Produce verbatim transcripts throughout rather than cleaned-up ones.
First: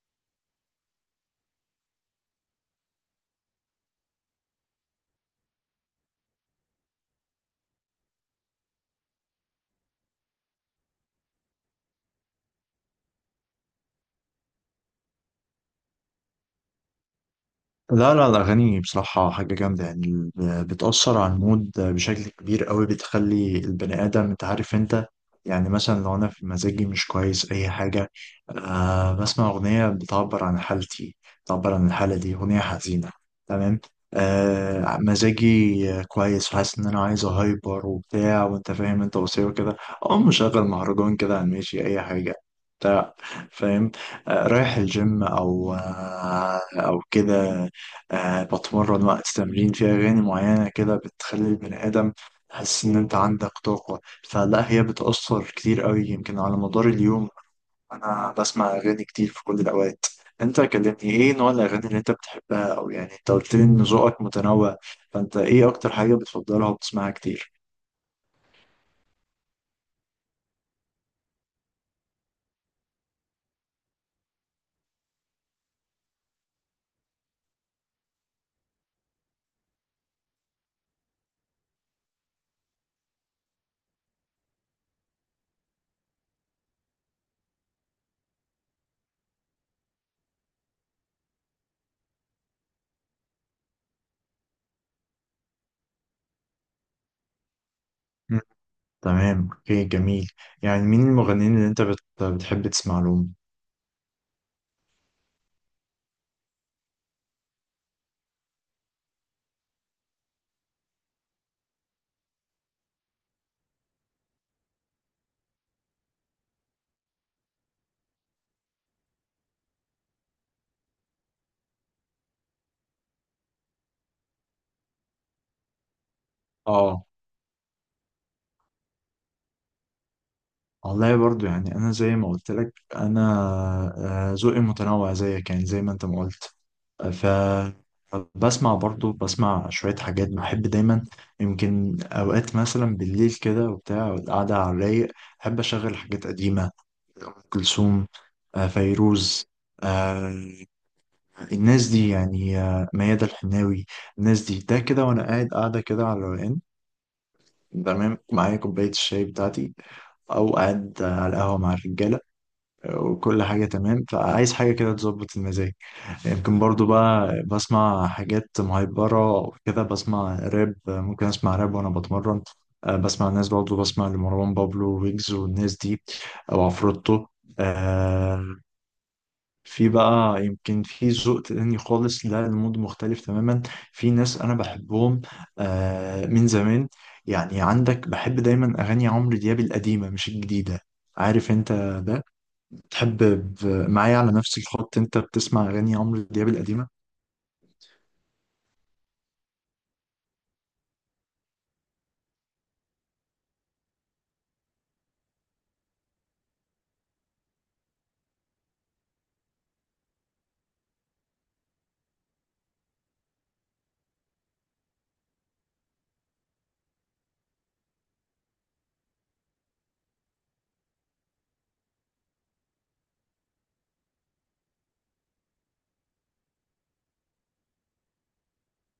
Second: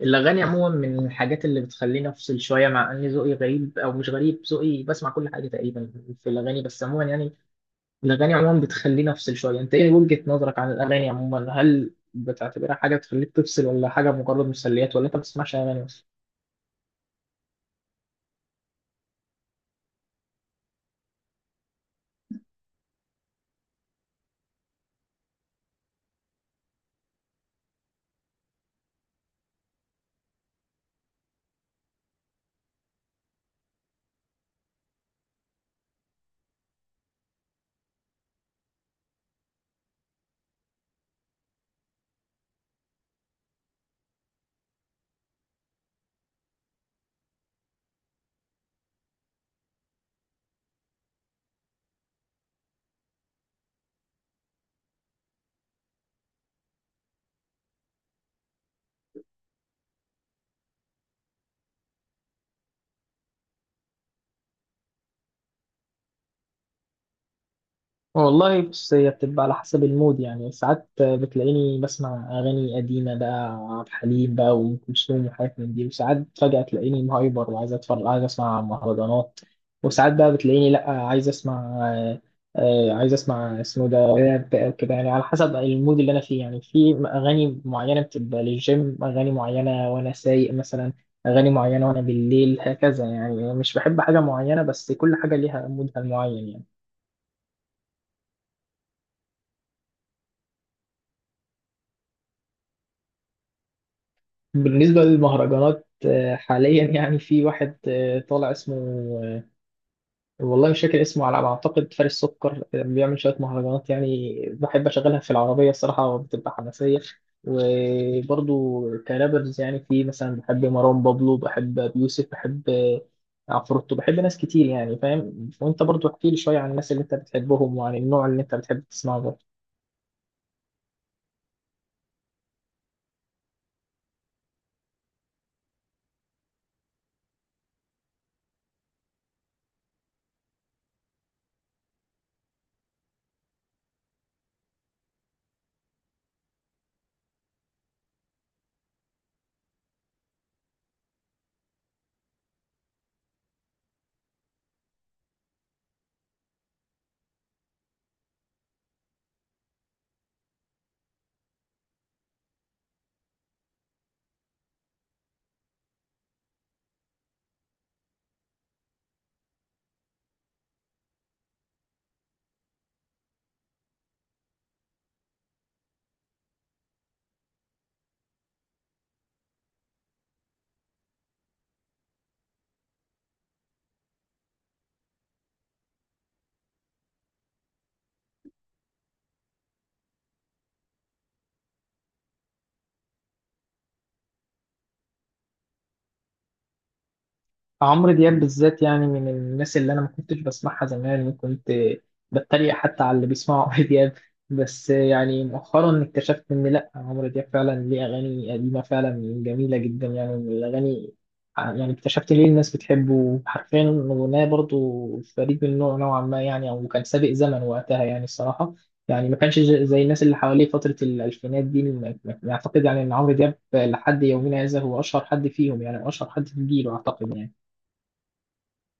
الأغاني عموما من الحاجات اللي بتخليني أفصل شوية، مع إن ذوقي غريب أو مش غريب. ذوقي بسمع كل حاجة تقريبا في الأغاني، بس عموما يعني الأغاني عموما بتخليني أفصل شوية. أنت إيه وجهة نظرك عن الأغاني عموما؟ هل بتعتبرها حاجة بتخليك تفصل ولا حاجة مجرد مسليات، ولا أنت ما بتسمعش أغاني أصلا؟ لا لا، الأغاني بصراحة حاجة جامدة. يعني ب- بتأثر على المود بشكل كبير قوي، بتخلي البني آدم، أنت عارف أنت. يعني مثلا لو أنا في مزاجي مش كويس أي حاجة، آه بسمع أغنية بتعبر عن حالتي، بتعبر عن الحالة دي، أغنية حزينة. تمام. آه مزاجي آه، كويس وحاسس إن أنا عايز أهايبر وبتاع، وأنت فاهم أنت، وصير كده، أقوم مشغل مهرجان كده على الماشي أي حاجة بتاع، فاهم. آه رايح الجيم أو آه أو كده، آه بتمرن وقت تمرين، في أغاني معينة كده بتخلي البني آدم تحس إن أنت عندك طاقة. فلا، هي بتأثر كتير قوي يمكن على مدار اليوم. أنا بسمع أغاني كتير في كل الأوقات. أنت كلمني، إيه نوع الأغاني اللي أنت بتحبها؟ أو يعني أنت قلت لي إن ذوقك متنوع، فأنت إيه أكتر حاجة بتفضلها وبتسمعها كتير؟ والله بص، هي بتبقى على حسب المود، يعني ساعات بتلاقيني بسمع أغاني قديمة بقى، عبد الحليم بقى وأم كلثوم وحاجات من دي. وساعات فجأة تلاقيني مهايبر وعايز أتفرج، عايز أسمع مهرجانات. وساعات بقى بتلاقيني لأ، عايز أسمع آه، عايز أسمع اسمه ده راب أو كده، يعني على حسب المود اللي أنا فيه. يعني في أغاني معينة بتبقى للجيم، أغاني معينة وأنا سايق مثلا، أغاني معينة وأنا بالليل هكذا. يعني مش بحب حاجة معينة بس كل حاجة ليها مودها المعين يعني. مم. تمام، أوكي، جميل. يعني مين المغنيين اللي أنت بت... بتحب تسمع لهم؟ بالنسبة للمهرجانات، آه، حاليا يعني في واحد آه، طالع اسمه، آه، والله مش فاكر اسمه، على ما أعتقد فارس سكر، آه، بيعمل شوية مهرجانات. يعني بحب أشغلها في العربية، الصراحة بتبقى حماسية. وبرضو كرابرز يعني، في مثلا بحب مروان بابلو، بحب أبي يوسف، بحب آه، عفروتو، بحب ناس كتير يعني، فاهم. وأنت برضو احكي لي شوية عن الناس اللي آه، أنت بتحبهم وعن النوع اللي أنت بتحب تسمعه. والله برضو يعني انا زي ما قلت لك، انا آه، ذوقي متنوع زيك، يعني زي ما انت ما قلت. ف بسمع برضو، بسمع شوية حاجات بحب دايما. يمكن أوقات مثلا بالليل كده وبتاع، القعدة على الرايق، أحب أشغل حاجات قديمة. أم كلثوم، آه، فيروز، آه، الناس دي يعني، آه، ميادة الحناوي، الناس دي، ده كده وأنا قاعد قاعدة كده على الروقان، تمام، معايا كوباية الشاي بتاعتي، أو قاعد على القهوة مع الرجالة، وكل حاجة تمام. فعايز حاجة كده تظبط المزاج. يمكن برضو بقى بسمع حاجات مهيبرة وكده، بسمع راب، ممكن أسمع راب وأنا بتمرن. آه، بسمع الناس، برضو بسمع لمروان بابلو ويجز والناس دي، أو عفروتو. آه، في بقى يمكن في ذوق تاني خالص، لا المود مختلف تماما. في ناس أنا بحبهم آه، من زمان. يعني عندك، بحب دايما أغاني عمرو دياب القديمة مش الجديدة، عارف انت ده، تحب ب- معايا على نفس الخط؟ انت بتسمع اغاني عمرو دياب القديمه؟ عمرو دياب بالذات، يعني من الناس اللي انا ما كنتش بسمعها زمان. كنت بتريق حتى على اللي بيسمعوا عمرو دياب. بس يعني مؤخرا اكتشفت ان لا، عمرو دياب فعلا ليه اغاني قديمه فعلا جميله جدا، يعني من الاغاني. يعني اكتشفت ليه الناس بتحبه حرفيا. اغنيه برضو فريد من نوع نوعا ما، يعني او كان سابق زمن وقتها يعني الصراحه. يعني ما كانش زي زي الناس اللي حواليه فتره الالفينات دي، ما- ما- اعتقد يعني ان عمرو دياب لحد يومنا هذا هو اشهر حد فيهم، يعني اشهر حد في جيله اعتقد يعني.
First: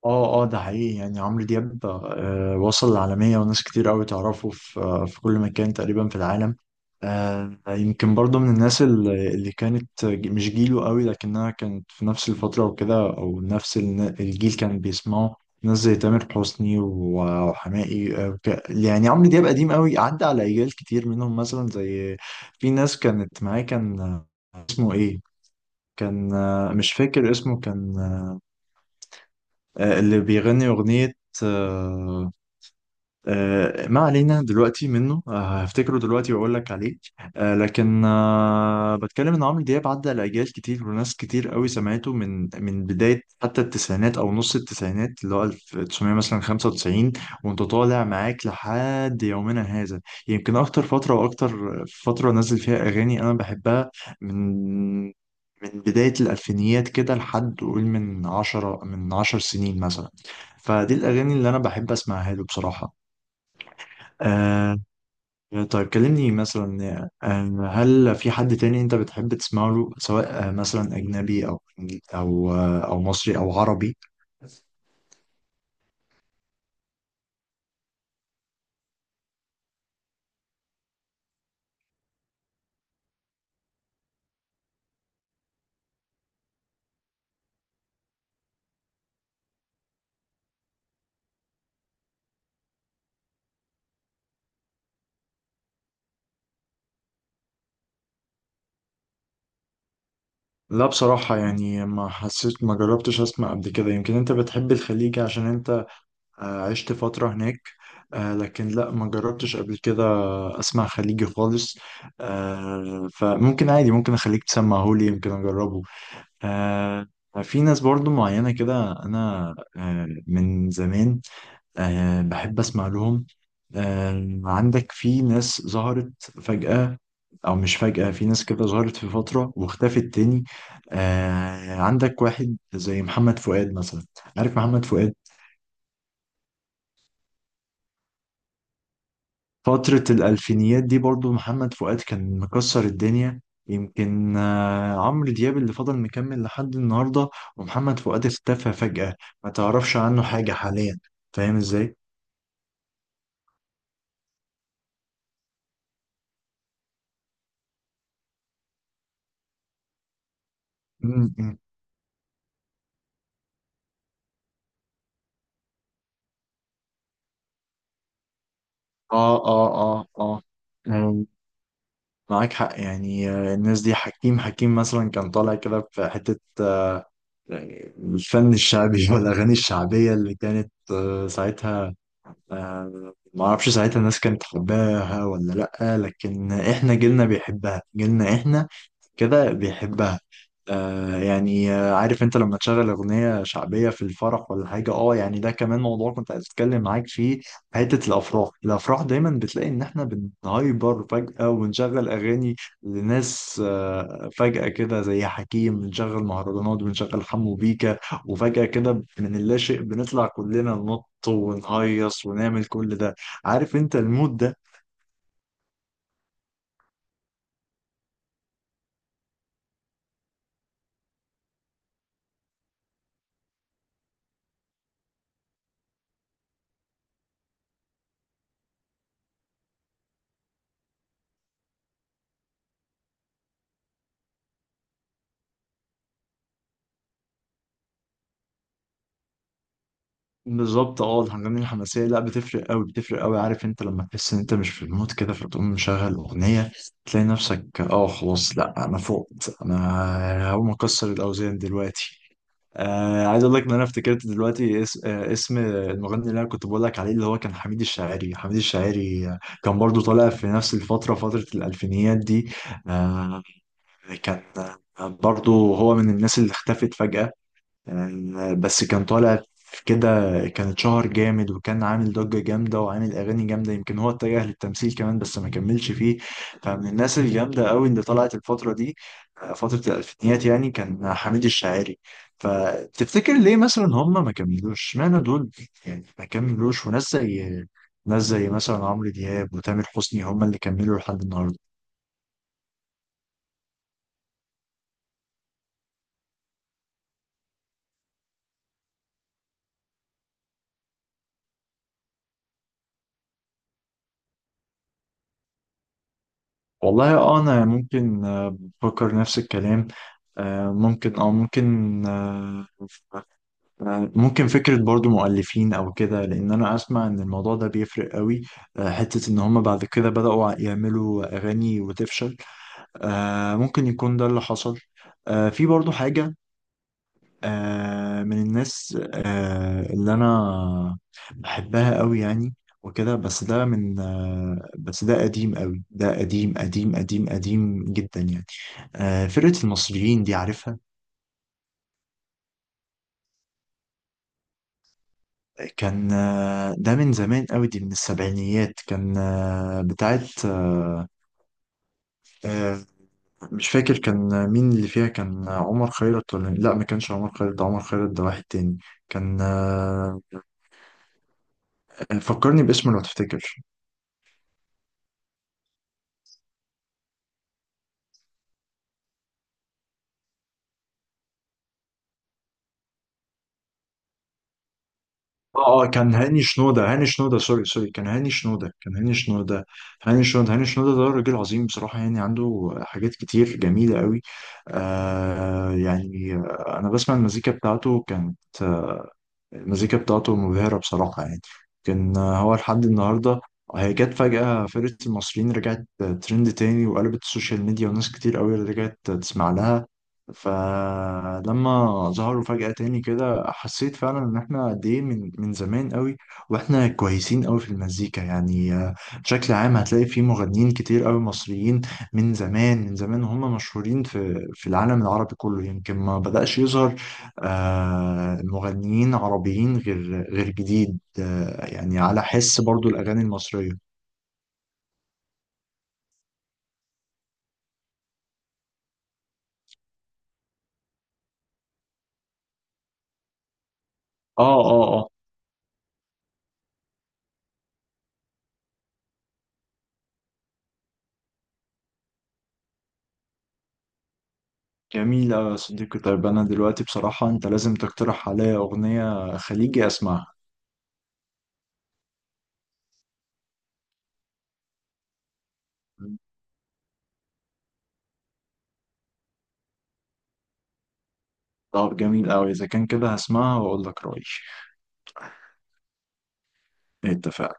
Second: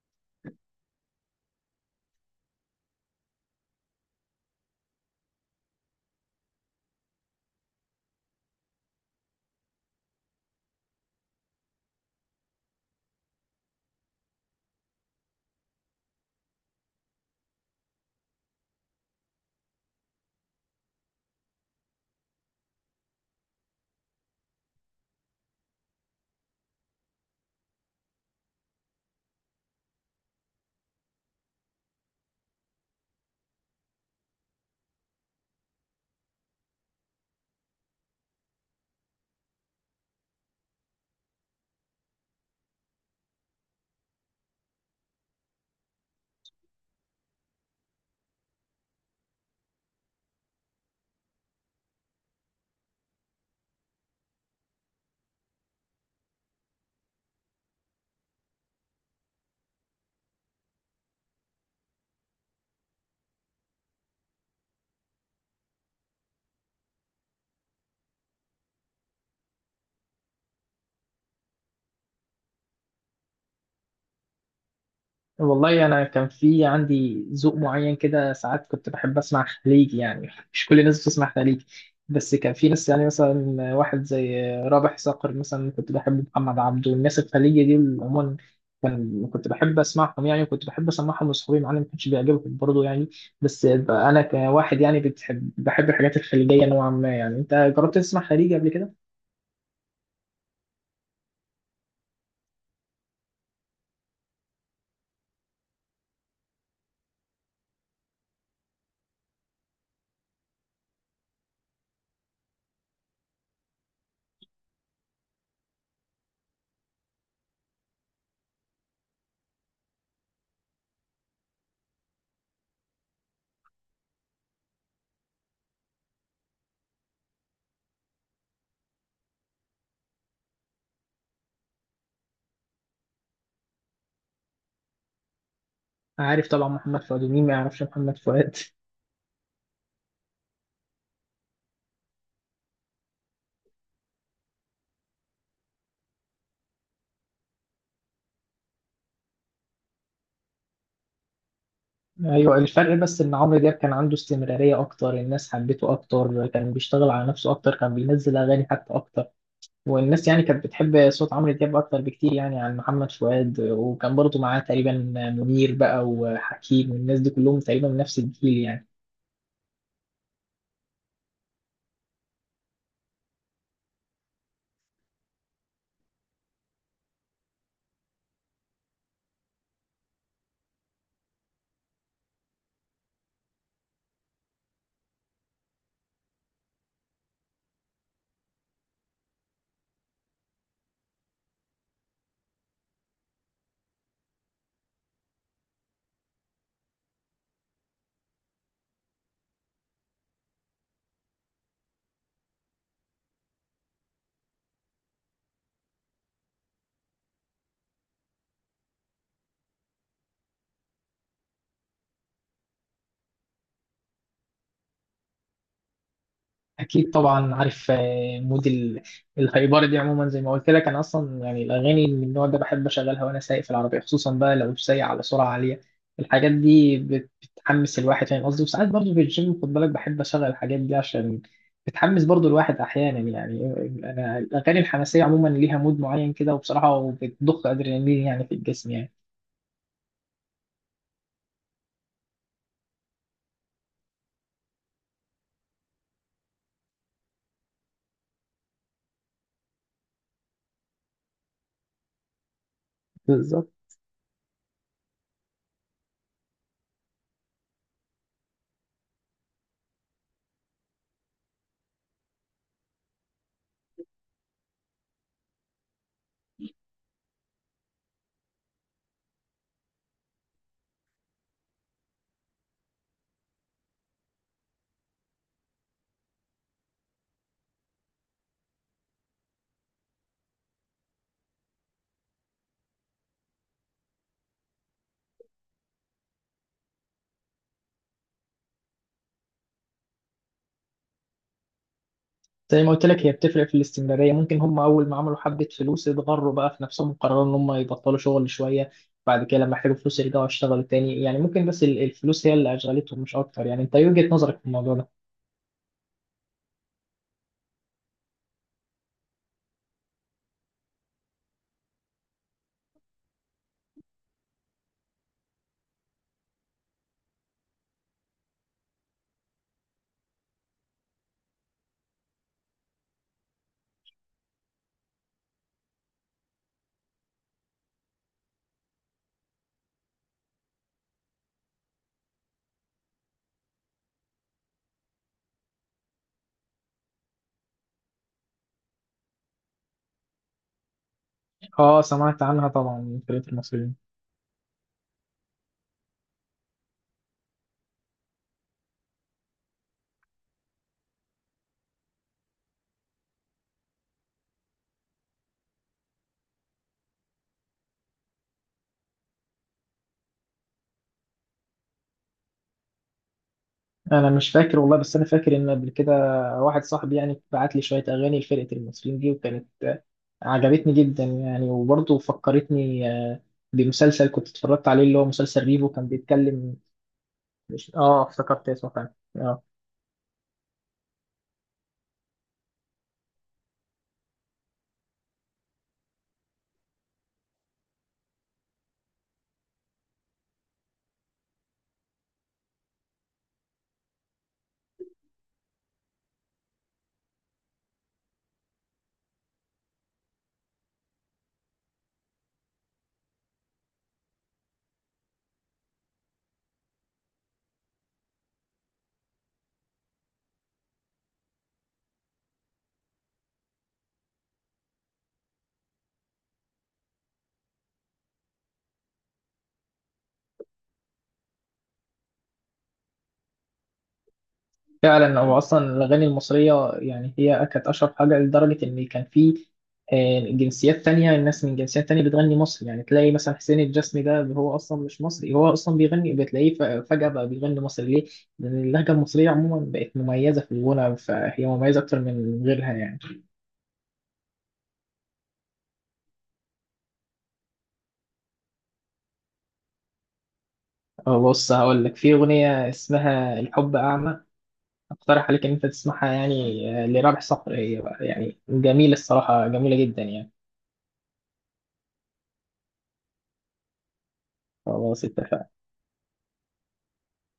اه اه، ده حقيقي. يعني عمرو دياب آه، وصل للعالميه وناس كتير قوي تعرفه في آه، في كل مكان تقريبا في العالم. آه، يمكن برضه من الناس اللي اللي كانت ج- مش جيله قوي، لكنها كانت في نفس الفتره وكده، او نفس الن- الجيل كان بيسمعه. ناس زي تامر حسني و- وحماقي، آه، وك- يعني عمرو دياب قديم قوي، عدى على اجيال كتير منهم مثلا زي، في ناس كانت معاه، كان آه، اسمه ايه، كان آه، مش فاكر اسمه، كان آه، اللي بيغني أغنية آه، آه، ما علينا دلوقتي منه، آه، هفتكره دلوقتي واقول لك عليه. آه، لكن آه، بتكلم ان عمرو دياب عدى لاجيال كتير، وناس كتير قوي سمعته، من من بدايه حتى التسعينات، او نص التسعينات، اللي هو ألف وتسعمية مثلا خمسة وتسعين، وانت طالع معاك لحد يومنا هذا. يمكن اكتر فتره، واكتر فتره نزل فيها اغاني انا بحبها، من من بداية الألفينيات كده لحد قول من عشرة، من عشر سنين مثلا، فدي الأغاني اللي أنا بحب أسمعها له بصراحة. آه. طيب، كلمني مثلا، آه هل في حد تاني انت بتحب تسمع له، سواء آه مثلا اجنبي او او آه او مصري او عربي. والله انا كان في عندي ذوق معين كده، ساعات كنت بحب اسمع خليجي. يعني مش كل الناس بتسمع خليجي، بس كان في ناس، يعني مثلا واحد زي رابح صقر مثلا، كنت بحب محمد عبده والناس الخليجي دي عموما. كان كنت بحب اسمعهم يعني، وكنت بحب اسمعهم لاصحابي، معانا ما كانش بيعجبهم برضه يعني. بس بقى انا كواحد يعني بتحب بحب الحاجات الخليجيه نوعا ما يعني. انت جربت تسمع خليجي قبل كده؟ لا بصراحة، يعني ما حسيت، ما جربتش اسمع قبل كده. يمكن انت بتحب الخليج عشان انت آه عشت فترة هناك. آه لكن لا، ما جربتش قبل كده اسمع خليجي خالص. آه فممكن عادي، ممكن اخليك تسمعهولي، يمكن اجربه. آه في ناس برضو معينة كده أنا آه من زمان آه بحب أسمع لهم. آه عندك في ناس ظهرت فجأة، أو مش فجأة، في ناس كده ظهرت في فترة واختفت تاني. آه عندك واحد زي محمد فؤاد مثلا، عارف محمد فؤاد؟ عارف طبعا محمد فؤاد، ومين ما يعرفش محمد فؤاد. فترة الألفينيات دي برضو محمد فؤاد كان مكسر الدنيا. يمكن آه، عمرو دياب اللي فضل مكمل لحد النهاردة، ومحمد فؤاد اختفى فجأة، ما تعرفش عنه حاجة حاليا، فاهم ازاي؟ ايوه، الفرق بس ان عمرو دياب كان عنده استمراريه اكتر، الناس حبته اكتر، كان بيشتغل على نفسه اكتر، كان بينزل اغاني حتى اكتر. والناس يعني كانت بتحب صوت مم، عمرو مم. دياب اكتر بكتير يعني عن محمد فؤاد. وكان برضه معاه تقريبا منير بقى وحكيم، والناس دي كلهم تقريبا من نفس الجيل يعني. اه اه، اه اه، مم، معاك حق. يعني آه، الناس دي، حكيم، حكيم مثلا كان طالع كده في حتة آه، الفن الشعبي والأغاني الشعبية اللي كانت آه، ساعتها، آه، ما اعرفش ساعتها الناس كانت حباها ولا لأ، لكن احنا جيلنا بيحبها، جيلنا احنا كده بيحبها. آه يعني آه عارف انت لما تشغل اغنية شعبية في الفرح ولا حاجة؟ اه يعني ده كمان موضوع كنت عايز اتكلم معاك فيه. حتة الافراح، الافراح دايما بتلاقي ان احنا بنهايبر فجأة ونشغل اغاني لناس آه فجأة كده زي حكيم، بنشغل مهرجانات، بنشغل حمو بيكا، وفجأة كده من اللا شيء بنطلع كلنا ننط ونهيص ونعمل كل ده، عارف انت المود ده؟ اكيد طبعا عارف، آه، مود ال- الهايبره دي عموما. زي ما قلت لك انا اصلا يعني الاغاني من النوع ده بحب اشغلها وانا سايق في العربيه، خصوصا بقى لو سايق على سرعه عاليه، الحاجات دي بت- بتحمس الواحد، فاهم قصدي. وساعات برضه في الجيم خد بالك بحب اشغل الحاجات دي، عشان بتحمس برضه الواحد احيانا يعني. انا الاغاني الحماسيه عموما ليها مود معين كده وبصراحه، وبتضخ ادرينالين يعني في الجسم يعني. بالظبط. اه، الحاجات دي الحماسيه لا بتفرق قوي، بتفرق قوي. عارف انت لما تحس ان انت مش في المود كده، فتقوم مشغل اغنيه، تلاقي نفسك اه، خلاص لا، انا فقت، انا هقوم اكسر الاوزان دلوقتي. آه عايز اقول لك ان بالظبط. انا افتكرت دلوقتي اس... آه اسم المغني اللي انا كنت بقول لك عليه، اللي هو كان حميد الشاعري، حميد الشاعري، آه، كان برضو طالع في نفس الفتره، فتره الالفينيات دي. آه، كان آه، برضو هو من الناس اللي اختفت فجاه، آه، بس كان طالع في كده، كان اتشهر جامد، وكان عامل ضجة جامدة، وعامل أغاني جامدة. يمكن هو اتجه للتمثيل كمان بس ما كملش فيه. فمن الناس الجامدة قوي اللي طلعت الفترة دي، آه، فترة الألفينيات، يعني كان حميد الشاعري. فتفتكر ليه مثلا هم ما كملوش، اشمعنى دول يعني ما كملوش؟ وناس زي، ناس زي مثلا عمرو دياب وتامر حسني هم اللي كملوا لحد النهاردة. زي ما قلت لك، هي بتفرق في الاستمرارية. ممكن هم أول ما عملوا حبة فلوس اتغروا بقى في نفسهم وقرروا إن هم يبطلوا شغل شوية، بعد كده لما احتاجوا فلوس يرجعوا يشتغلوا تاني يعني. ممكن بس ال- الفلوس هي اللي أشغلتهم مش أكتر يعني. أنت إيه وجهة نظرك في الموضوع ده؟ والله اه، انا ممكن آه، بفكر نفس الكلام. آه، ممكن اه ممكن آه، آه، ممكن فكرة برضو مؤلفين او كده، لان انا اسمع ان الموضوع ده بيفرق قوي، آه، حتة ان هم بعد كده بدأوا يعملوا اغاني وتفشل، آه، ممكن يكون ده اللي حصل. آه، في برضو حاجة آه من الناس آه اللي انا بحبها قوي يعني وكده، بس ده من آه بس ده قديم قوي، ده قديم قديم قديم قديم جدا يعني. آه فرقة المصريين دي، عارفها؟ أه سمعت عنها طبعا، من فرقة المصريين. كان آه ده من زمان قوي، دي من السبعينيات، كان آه بتاعت آه آه مش فاكر كان مين اللي فيها، كان عمر خيرت ولا لا، ما كانش عمر خيرت، ده عمر خيرت ده واحد تاني. كان آه فكرني باسمه لو تفتكر. أنا مش فاكر والله، بس أنا فاكر إن قبل كده واحد صاحبي يعني بعت لي شوية أغاني لفرقة المصريين دي، وكانت آه، عجبتني جدا يعني. وبرضه فكرتني آه، بمسلسل كنت اتفرجت عليه، اللي هو مسلسل اه اه، ريفو، كان كان هاني بيتكلم. شنودة، هاني شنودة، سوري سوري، مش، كان اه هاني افتكرت شنودة، اسمه كان فعلا هاني آه. شنودة، هاني شنودة. هاني شنودة ده راجل عظيم بصراحة، يعني عنده حاجات كتير جميلة قوي. آه يعني آه، أنا بسمع المزيكا بتاعته، كانت المزيكا بتاعته مبهرة بصراحة يعني، كان هو لحد النهاردة. هي جت فجأة، فرقة المصريين رجعت ترند تاني، وقلبت السوشيال ميديا، وناس كتير قوي رجعت تسمع لها. فلما ظهروا فجأة تاني كده، حسيت فعلا ان احنا قد ايه من من زمان قوي واحنا كويسين قوي في المزيكا يعني. آه، بشكل عام هتلاقي في مغنيين كتير قوي مصريين من زمان، من زمان، وهم مشهورين في في العالم العربي كله. يمكن ما بدأش يظهر آه، المغنيين عربيين غير غير جديد، آه، يعني على حس برضو الأغاني المصرية. فعلا هو اصلا الاغاني المصريه يعني هي كانت اشهر حاجه، لدرجه ان كان في آه، جنسيات تانية، الناس من جنسيات تانية بتغني مصري. يعني تلاقي مثلا حسين الجسمي ده اه اللي هو اه اصلا اه. مش مصري، هو اصلا بيغني، بتلاقيه ف- فجاه بقى بيغني مصري، ليه؟ لان اللهجه المصريه عموما بقت مميزه في الغنى، فهي مميزه اكتر من غيرها يعني. جميل أوي يا صديقي. طيب أنا دلوقتي بصراحة أنت لازم تقترح عليا أغنية خليجي أسمعها. آه، بص هقول لك، في اغنيه اسمها الحب اعمى، اقترح عليك ان انت تسمعها. يعني آه، لرابح صقر، هي بقى يعني جميله الصراحه، جميله جدا يعني. طب جميل أوي، إذا كان كده هسمعها وأقول لك رأيي. خلاص اتفقنا. اتفقنا.